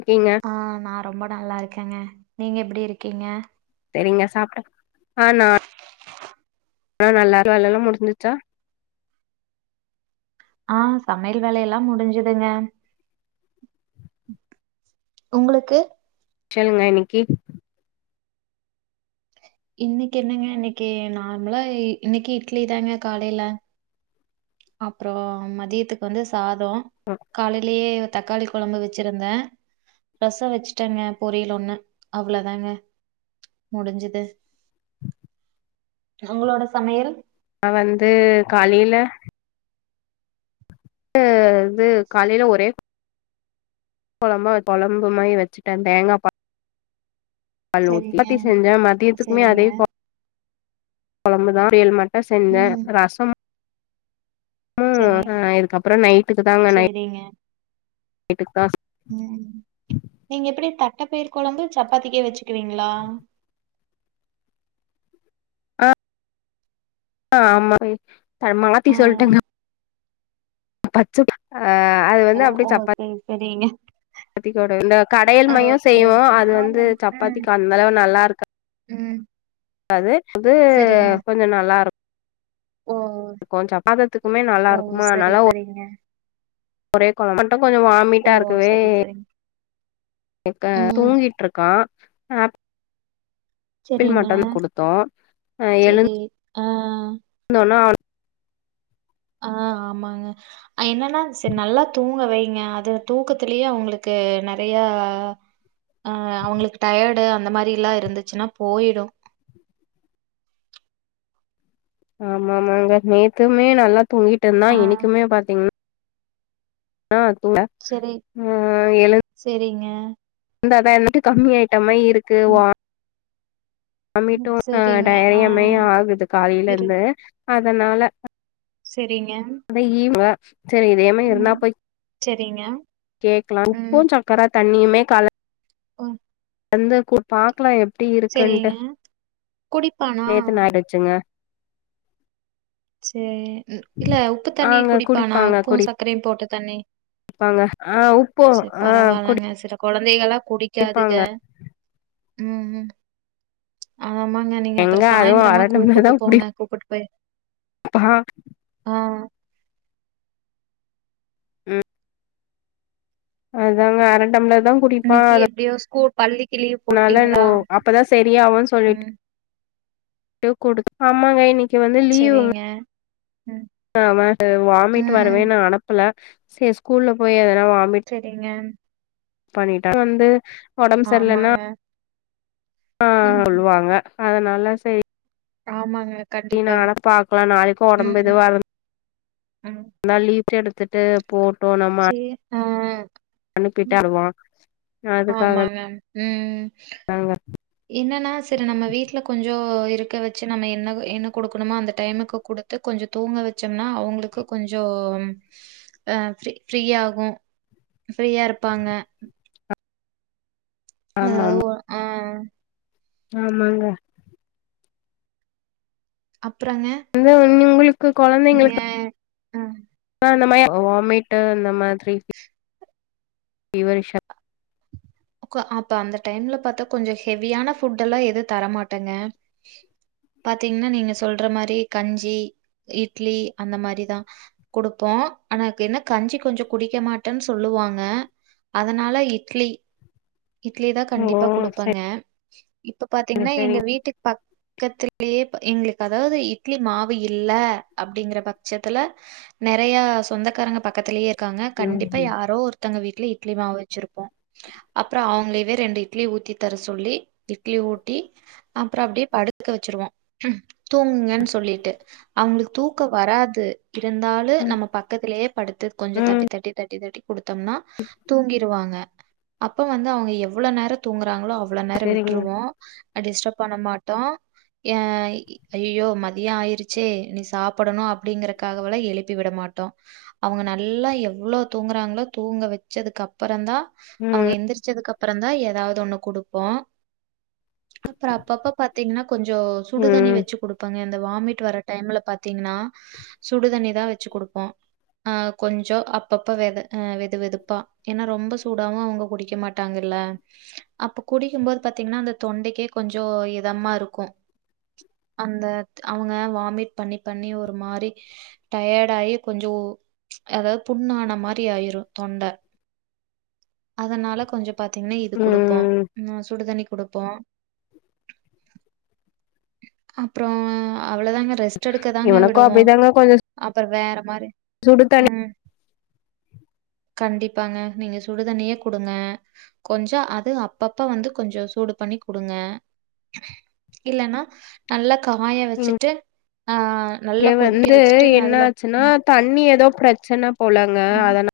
ஓகேங்க ஆ நா ரொம்ப நல்லா இருக்கேங்க நீங்க எப்டி இருக்கீங்க செரிங்க சாப்ட்டா ஆ நா நா நல்லாரு வேலல்லா முடிஞ்சுச்சா ஆ சமையல் வேலயெல்லா முடிஞ்சுதுங்க உங்களுக்கு சொல்லுங்க இன்னிக்கி இன்னிக்கி என்னங்க இன்னிக்கு நார்மலா இன்னிக்கி இட்லி தாங்க காலைல அப்றோ மதியத்துக்கு வந்து சாதோ காலைலயே தக்காளி கொழம்பு வச்சிருந்தே ரசம் வச்சுட்டாங்க பொரியல் ஒண்ணு அவ்ளோதாங்க முடிஞ்சது அவங்களோட சமையல் ந வந்து காலைல இது இது காலையில ஒரே குழம்பா குழம்பு மாதிரி வச்சுட்டன் தேங்காபால் ஹலோ சரிங்க சப்பாத்தி செஞ்சா மதியத்துக்குமே சரிங்க. அதே கு குழம்பு தான் பொரியல் மட்டு செஞ்ச ம் ரஸ் சரி ம் ம் இதுக்கப்புறம் நைட்டுக்கு தாங்க நைட் சரிங்க. நைட்டுக்கு தான் நீங்க எப்டி தட்டைப்பயிர் குழம்பு சப்பாத்திக்கே வச்சுக்குவீங்களா ஆ ஆமா த மாத்தி ஆ சொல்ட்டேங்க பச்ச ஆ அது ஓ ஓ செரி செரிங்க சாப்பாத்திக்கு வேற இல்ல கடையல் மாறியும் செய்வோம் ஓகே அது ஆமா வந்து ம் சப்பாத்திக்கும் அந்த அளவு நல்லா இருக் ம் அது அது சரிங்க கொஞ்சம் நல்லா இருக் ஓ ஓ இருக்கும் சப்பத்தத்துக்குமே நல்லா இருக்குமா நல்லா ஒ இங்க ஒரே குளம் மட்டும் கொஞ்சம் ஓ வாமிட்டா இருக்குமே சரி சரிங்க இப்ப ம் தூங்கிட்டு இருக்கான் ஆ ஆப்பிள் சரிங்க மட்டும் குடுத்தோம் அ எழு ஆ ஆ நல்லா ஆ ஆமாங்க என்னன்னா சரி நல்லா தூங்க வைங்க அது தூக்கத்திலயே அவங்களுக்கு நறையா ஆ அவங்களுக்கு டயர்டு அந்த மாதிரிலாம் இருந்துச்சுனா போயிடும் ஆமா ஆமாங்க நேத்துமே நல்லா தூங்கிட்டு ஆ இருந்தான் இனைக்குமே பாத்தீங்கன்னா ஆ துங்கன செரி செரிங்க இந்தெடம் இருட்டு கம்மி ஐட்டமாரி இருக்கு ம் வா ம் அம்மிட்டும் ஆ சரிங்க ஆ டைரியாமே ஆகுது காலைல இரு இருந்து அதனால செரிங்க அதான் ஈவ் ஹலோ சரி இதேமாரி எல்லா பை செரிங்க கேக்லா உப்புஞ் சக்கரத் தண்ணியுமே கல ஒர் வந்து கூ பாக்லா எப்டி இருக்குன்ட்டு குடிப்பானா நேத்து நாய்டுக் சுங்க சேய் இன் இல்ல உப்புத் தண்ணி ஆங்க குடிப்பானா உப்பும் சக்கரையும் போட்ட தண்ணி ப்பாங்க ஆ உப்போ ஆ குடி கொழந்தைகளா குடிக்காதுக ம் ம் அத ஆமாங்க நீங்க அப்றோ எங்க அதுவு சாய்ந்ரமா அர கூப்புட்டு போங்க கூப்புட்டு போய் அஹா ஆ ம் அதாங்க அர டம்ளர்தாங் இன்னைக்கி எப்டியோ ஸ்கூல் பள்ளிக்கு லீவ் போட்டீங்களா? னாலன்போ அப்பதா செரியாவுன் சொல்லிட்டு ம். டு குடுத் ஆமாங்க இன்னைக்கு வந்து லீவுங்க சரிங்க. ம், ஆ [unintelligible] வாமிட் ம். வரவேன் நா அனப்புல சே ஸ்கூல்ல போய் எதனா வாமிட் செரிங்க பண்ணிட்டா வந்து ஒடம் செர்லனா ஆமாங்க. ஆ ம். சொல்லுவாங்க அதனால செய் ஆமாங்க கண்டிப்பா. இநானப் பாக்லா நாளைக்கு ஒடம்பு ம், எதுவு ம். [unintelligible] எடுத்துட்டு போட்டோ நம்ம சே அன் ம் அனுப்பிட்டா அழுவா ஆமாங்க ம் என்னனா செரி நம்ம வீட்ல கொஞ்சோ இருக்க வெச்சு நம்ம என்னக என்ன குடுக்குணுமோ அந்த டைமுக்கு குடு த்து கொஞ்சோ தூங்க வெச்சோம்னா அவுங்ளுக்கு கொஞ்சோம் அ ஃப்ரீ ஃப்ரீயகு ஃப்ரீயா இருப்பாங்க ஆமா அதாவது ஒ மா ஆ ஆமாங்க அப்றோங்க அந்த ஒன்னி உங்குளுக் நீங்க அ அ இந்த மாய அ வாமிட்டு் இந்த மாதிரி ஃபிவரிஷா உக்கா அப்ப அந்த டைம்ல பாத்தா கொஞ்சோ ஹெவியான ஃபுட் எல்லா எது தரமாட்டேங்க பாத்தீங்னா நீங்க சொல்ற மாரி கஞ்சி இட்லி அந்த மாரிதா குடுப்போ அனக் எனக் கஞ்சி கொஞ்சோ குடிக்க மாட்டேன் சொல்லுவாங்க அதனால இட்லி இட்லிதா ஓ கண்டிப்பா குடுப்பாங்க இப்ப செரி பாத்தீங்னா எங்க செரிங் வீட்டுக் பக்கத்து லியேப் எங்ளுக்கு அதாவ்து இட்லி மாவு இல்ல அப்டிங்கிற பட்சத்துல நெறையா சொந்தகாரங்க பக்கத்திலியேருக் க்காங்க ம் கண்டிப்பா யாரோ ஒருத்தங்க வீட்ல இட்லி மாவு வெச்சிருப்போ அப்புறோ அவங்களயே ரெண்டு இட்லி ஊத்தி தர சொல்லி இட்லி ஊட்டி அப்புறோ அப்டியே படுக்க வச்சிருவோம் தூங்குங்க சொல்லிட்டு அவங்களுக்கு தூக்கோ வராது இருந்தாலு ம் நம்ம பக்கத்திலேயே படுத்து கொஞ்சோ ம் தட்டி தட்டி தட்டி தட்டி குடுத்தோம்னா தூங்கிடுவாங்க அப்போ வந்து அவங்க எவ்ளோ நேரம் தூங்குறாங்களோ அவ்ளோ நேரோ செரிங்க விட்டுருவோ டிஸ்டர்ப பண்ண மாட்டோ ஏன் அய்அய்யோ மதியம ஆயிடுச்சே நீ சாப்பிடணணூ அப்படிங்கறக் காகவல்லா எலுப் பி விட மாட்டோ அவங்க நல்லா எவ்ளோ தூங்குறாங்களோ தூங்க வச்சதுக்கு அப்பறம் தான் அவங்க ம் எந்திரிச்சதுக்கு அப்பறம் தா ஏதாவது ஒண்ணு கொடுப்போ அப்புறோ அப்பப்ப பாத் பாத்தீங்கன்னா கொஞ்சோ சுடுதண்ணி ம் வச்சு கொடுப் ப்பாங்க இந்த வாமிட் வர டைம்ல பாத்தீங்கன்னா சுடுதண்ணி தா வச்சு கெடுப்போ ஆ கொஞ்சோ அப்பப்ப வெது வெது வெதுப்பா ஏன்னா ரொம்ப சூடாவூ அவங் க குடிக்க மாட்டாங்கில்ல அப்ப குடிக்கும்போது பாத்தீங்கன்னா அந்த தொண்டைக்கே கொஞ்சோ இதமா இருக்கோ அந்த அவங்க வாமிட் பண்ணி பண்ணி ஒரு மாரி டயர்ட் ஆகி கொஞ்சோ அதாவது புண்ணான மாரி ஆயிரூ தொண்ட அதனால கொஞ்சோ பாத்தீங்கன்னா இது குடுப்போ ம் ஹ சுடுதண்ணி கொடுப்போ அப்புறோ அவ்ளதாங்க இவனுக்கூ அப்படிதங்க கொஞ்சே அப்புறோ வேற மாரி சுடு தண்ணி ம் கண்டிப்பாங்க நீங்க சுடுதண்ணியே குடுங்க கொஞ்சோ அது அப்பப்ப வந்து கொஞ்சோ சூடு பண்ணி குடுங்க இல்லன்னா நல்லா காய வச்சுட்டு ஆ நல்லா இங்கே கொதிக்க வந்து வச்சுட்டு என்ன அதுல ஆச்சுன்னா ம், தண்ணி ஏதோ பிரச்சனை போலங்க ம், அதனால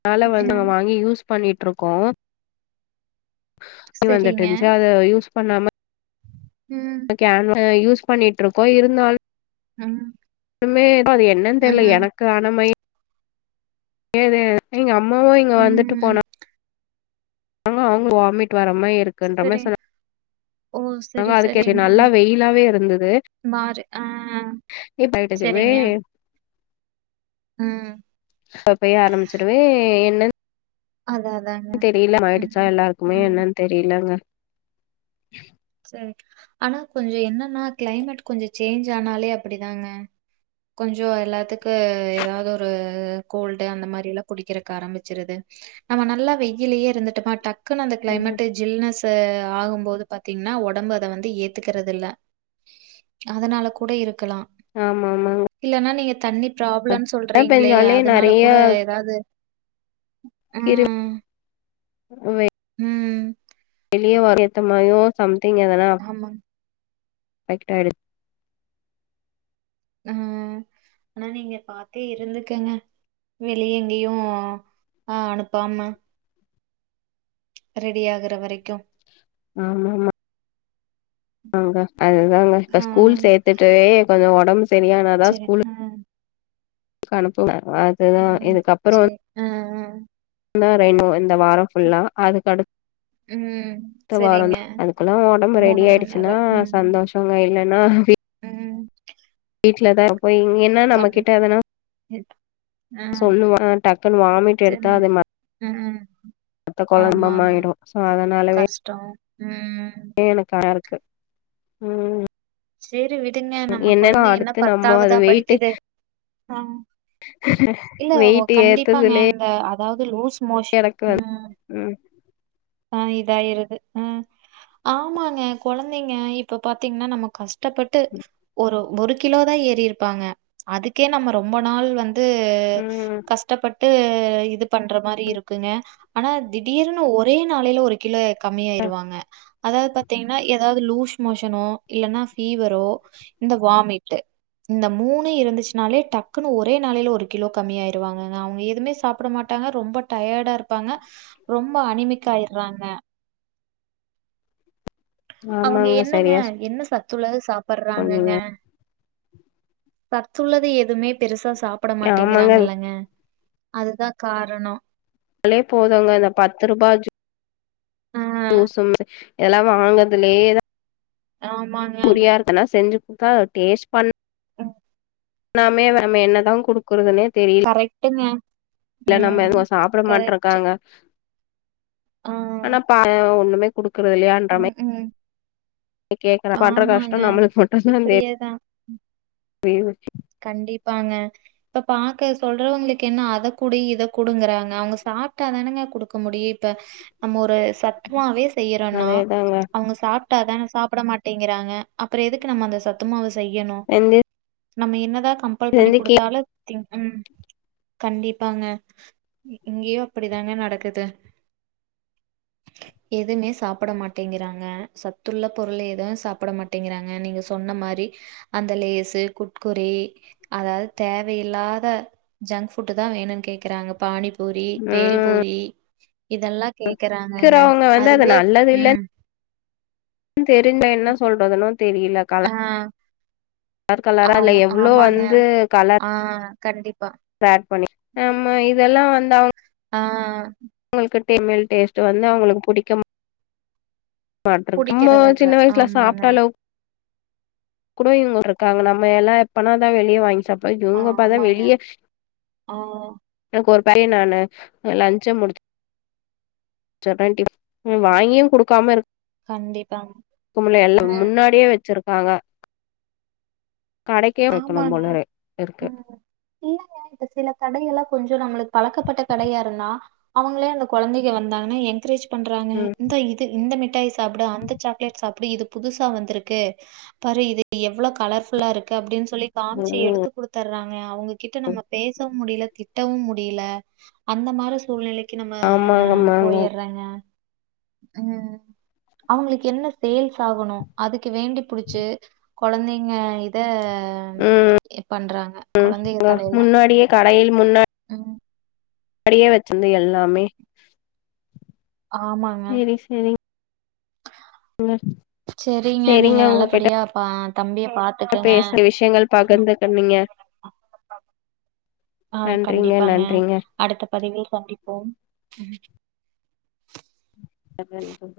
அதனால வந்து ம், வாங்கி யூஸ் பண்ணிட் இருக்கோ ணி சரிங்க வந்துட்ருச்சா அத யூஸ் பண்ணாம ம் கேன் வா யூஸ் பண்ணிட்டு இருக்கோ இருந்தாலூ ம் மே அது என்னன்னு தெரியல ம் எனக்கு ஆன மோரி ஏது எங் அம்மாவூ இங்க வந்துட்டு ம் போனாங் அங்க அவங்களும் வாமிட் வர மாரி இருக்குன்ற சரி மாரி சொன்னாங் ஓ நாங்க சரி அதுக்கே இப்ப சரிங்க நல்லா வெயிலாவே இருந்தது மாறு ஆ ஏ சரிங்க [unintelligible] ம் அப்பயே ஆரம்பிச்சிருவே என்னன் அத் அதான் தெரியல மாயிடுச்சா எல்லாருக்குமே என்னன்னு தெரியலங்க சரி ஆனா கொஞ்சோ என்னன்னா கிளைமேட் கொஞ்சோ சேஞ்ச் ஆனாலே அப்படிதாங்க கொஞ்சோ எல்லாத்துக்கு ஏதாவது ஒரு கோல்டு அந்த மாதிரில்லாம் புடிக்கிறக்கதுக்கு ஆரம்பிச்சிருது நம்ம நல்லா வெயிலேயே இருந்துட்டோமா டக்குன்னு அந்த ம் கிளைமேட் ஜில்னஸ் ஆகும்போது பாத் தீங்ன்னா ஒடம்பு அத வந்து ஏத்துக்கற்றது இல்ல அதனால கூட இருக்கலா ஆமாமாங்க இல்லன்னா நீங்க தண்ணி ப்ராப்ளம் சொல்றீங்களே பெஞ்சாலே அதனால நெறைய கூட ஏதாவது கிரு ம், வே ம் வெளியே வர ஏத்தமாறியோ சம்திங் எதனா ஆமா [unintelligible] அ ஆனா நீங்க பாத்தே இருந்துக்கங்க வெளிய எங்கேயு அ அனுப்பாம ரெடி ஆகுற வரைக்கு ஆமா ஆமா ஆங்க அதுதாங்க இப்ப ஆ ஸ்கூல் சேத்துட்டு கொஞ்சோ ஒடம்பு சரியா செரி ஆ கனுப்பு [unintelligible] ம் சேர் ஆ ந்தா ரெய்னோ இந்த வாரம் ஃபுல்லா அதுக்குடு ம் த்த சரிங்க. வாரந்தா அதுக்குல்லா ஒடம்பு ரெடி மணி ஆயிடுச்சுன்னா நேரம். ம், சந்தோஷங்க இல்லைன்னா ம் வீட்டுல தா இருப்போ இங்கியன் னா நம்ம கண் கிட்ட என்னனா எத் ஆ சொல்லுவா டக்குன் வாமிட் சரி எடுத்தா அத ம் த்த குழம்ப மாயிடு சோ அதனாலவே டோ ம் எனக்கு அ [unintelligible] இருக்கு ம் சேரி விடுங்க நம்ம என்னன்னா கொழந்தைங்க என்ன அடுத்து நம்ம அது பத்தாவதா வெயிட்டு படிக்குது ஆ இல்ல ஓ வெயிட் கண்டிப்பாங்க ஏத்ததுலயே இந்த அதாவது லூஸ் மோஷ் எனக்கு ம் ம் ஆ இதாயிருது ஆ ஆமாங்க கொழந்தைங்க இப்ப பாத்தீங்ன்னா நமக் கஷ்டப்பட்டு ஒரு ஒரு கிலோ தா ஏறி இருப்பாங்க அதுக்கே நம்ம ரொம்ப நாள் வந் து ம் கஷ்டப்பட்டு இது பண்ற மாரி இருக்குங்க ஆனா திடீர்னு ஒரே நாளையிலா ஒரு கிலோ கம்மியாயிருவாங்க அதாவ்து பாத்தீங்ன்னா எதாவது லூஸ் மோஷனோ இல்லன்னா ஃபீவரோ இந்த வாமிட்டு் இந்த மூணு இருந்துச்சுனாலே டக்குன்னு ஒரே நாளையில ஒரு கிலோ கம்மி ஆயிருவாங்க அவங்க எதும்மே சாப்பட மாட் டாங்க ரொம்போ டயடா இருப்பாங்க ரொம்ப அனிமிக்கா ஆயிற்றாங்க அவங்க ஆமாங்க என்னங்க சரியா என்ன சத் துள்ளது சாப்பற்றாங்கங்க சொன்னீங்க சத்துள்ளது எதும்மே பெருசா சாப் பட ஆமாங்க மாட்டிங்கிறாங்கலங்க அதுதா காரணோ லே போதுங்க இந்த பத்து ரூபா ஜி ஆ, ஜுசு [inaudible] எல்லா வாங்கதலேதா ஆமா புரியா இருக்கன்னா செஞ்சு குத்தா டேஸ்ட் பண் ஆஹ் நாமே நம் என்னதா குடுக்குறதுன்னே தெரில் கரெக்ட்டுங்க லா ம். நம்ம சாப்பட கரெக்ட். மாட்ருங்காங்க ஆ. ஆனா ப ஒண்ணுமே குடுக்குற இல்லையான்றமை ம். ம் எ கேக்குற பண்ற கஷ்டொ ஆமாங்க. நம்மளுக்கு மட்டுந்தா இப்படியே தான். தெ கண்டிப்பாங்க இப்ப பாக்க சொல்றவங்களுக்கு என்ன அத குடு இத குடுங்கறாங்க அவங்க சாப்பிட்டா தானங்க குடுக்க முடியு இப்ப நம்ம ஒரு சத்துமாவே செய்யறோன்னா அதேதாங்க அவ்ங்க சாப் டாதான சாப்பிட மாட்டேங்கிறாங்க அப்றொ எதுக்கு நம்ம அந்த சத்துமாவ செய்யணு எந்து நம்ம என்னதா கம்ப்பல் பண்ணி குடுத்தாலு தின் ம் கண்டிப்பாங்க இங்கயு அப்டிதான நடக்குது எதுமே சாப்புட மாட்டேங்கிறாங்க சத்துள்ள பொருள் எது சாப்பிட மாட் டேங்கிறாங்க நீங்க சொன்ன மாரி அந்த லேஸூ குர் குரே அதாவது தேவயில்லாத ஜங்க் ஃபுட்தா வேணுன் கேக்கறாங்க பானிபூ பூரி பேல் பூரி இதெல்லா கேக்குறாங்கங்க கேக்குறவங்க வந்து அது அதுவே ம் ம் தெரி்ல என்ன சொல்றதுன்னு தெரில ஆ கலா கலர் கலரா ஆமா இல்லா எவ்ளோ ஆமாங்க வந்து கலர் ஆ கண்டிப்பா ஆமா இதெல்லா வந்து அவ்ங்க ஆ அவங்கள்க்கு டேமல் டேஸ்ட் வந்து அவங்களுக்கு புடிக்குன பாட்ருக்காங்கோ புடிக்கிறது இல்ல சின்ன வயசுலா ஆமாங்க சாப்பிட்டளவுக் கூட இவங்க இருக்காங்க நம எல்லா எப்பனாதா வெளிய வாங்கி சாப் பா ஆ இவ்ங்க அப்பாதா ஆமாங்க வெளிய ஆ எனக்கு ஒரு பைய நானு லஞ்ச்சே முடிச்சி செர் ஆன்ட்டி உ வாங்கியு குடுக்காம இருக் கண்டிப்பாங்க ஸ்கூல்ல எல்ல ம் முன்னாடியே வெச்சிருக்காங்க வெக்கணும் ஆமாங்க போலரெ இருக்கு ம். இல்லங்க இப்ப சில கடையெல்லா கொஞ்சொ நம்மளுக்கு பழக்கப்பட்ட கடையாருந்தா அவங்களே அந்த கொழந்தைங்க வந்தாங்கனா என்கரேஜ் பண்றாங்க ம் இந்த இது இந்த மிட்டாய் சாப்டு அந்த சாக்லேட் சாப்டு இது புதுசா வந்திருக்கு பாரு இது எவ்ளோ கலர்ஃபுல்லா இருக் கு அப்டின் சொல்லி காம்ச்சி ம் எடுத்து குடுத்தர் ராங்க அவுங்ககிட்ட நம்ம பேசவு முடியல திட்டவு முடியல அந்த மாரி சூழ்நிலைக்கு நம்ம ஆமாங்க ஆமாங்க போயிறங்க ம் அவுங்களுக்கு என்ன சேல்ஸ் ஆகணு அதுக்கு வேண்டி புடிச்சு கொழந்தைங்க இத ம் எ பண்றாங்க கொழந்தைங்க தலைல முன்னாடியே கடையில் முன்னா ம் அப்டியே வச்சிருந்த எல்லாமே ஆமாங்க செரிங்க நீங்க நல்லபடியா அப்ப தம்பிய பாத் பேசிய விஷயங்கள் பகிர்ந்து கொண்டீங்க ஆ நன்றிங்க கண்டிப்பாங்க நன்றிங்க அடுத்த பதிவில் சந்திப்போம் எபன் இன்டோன் பா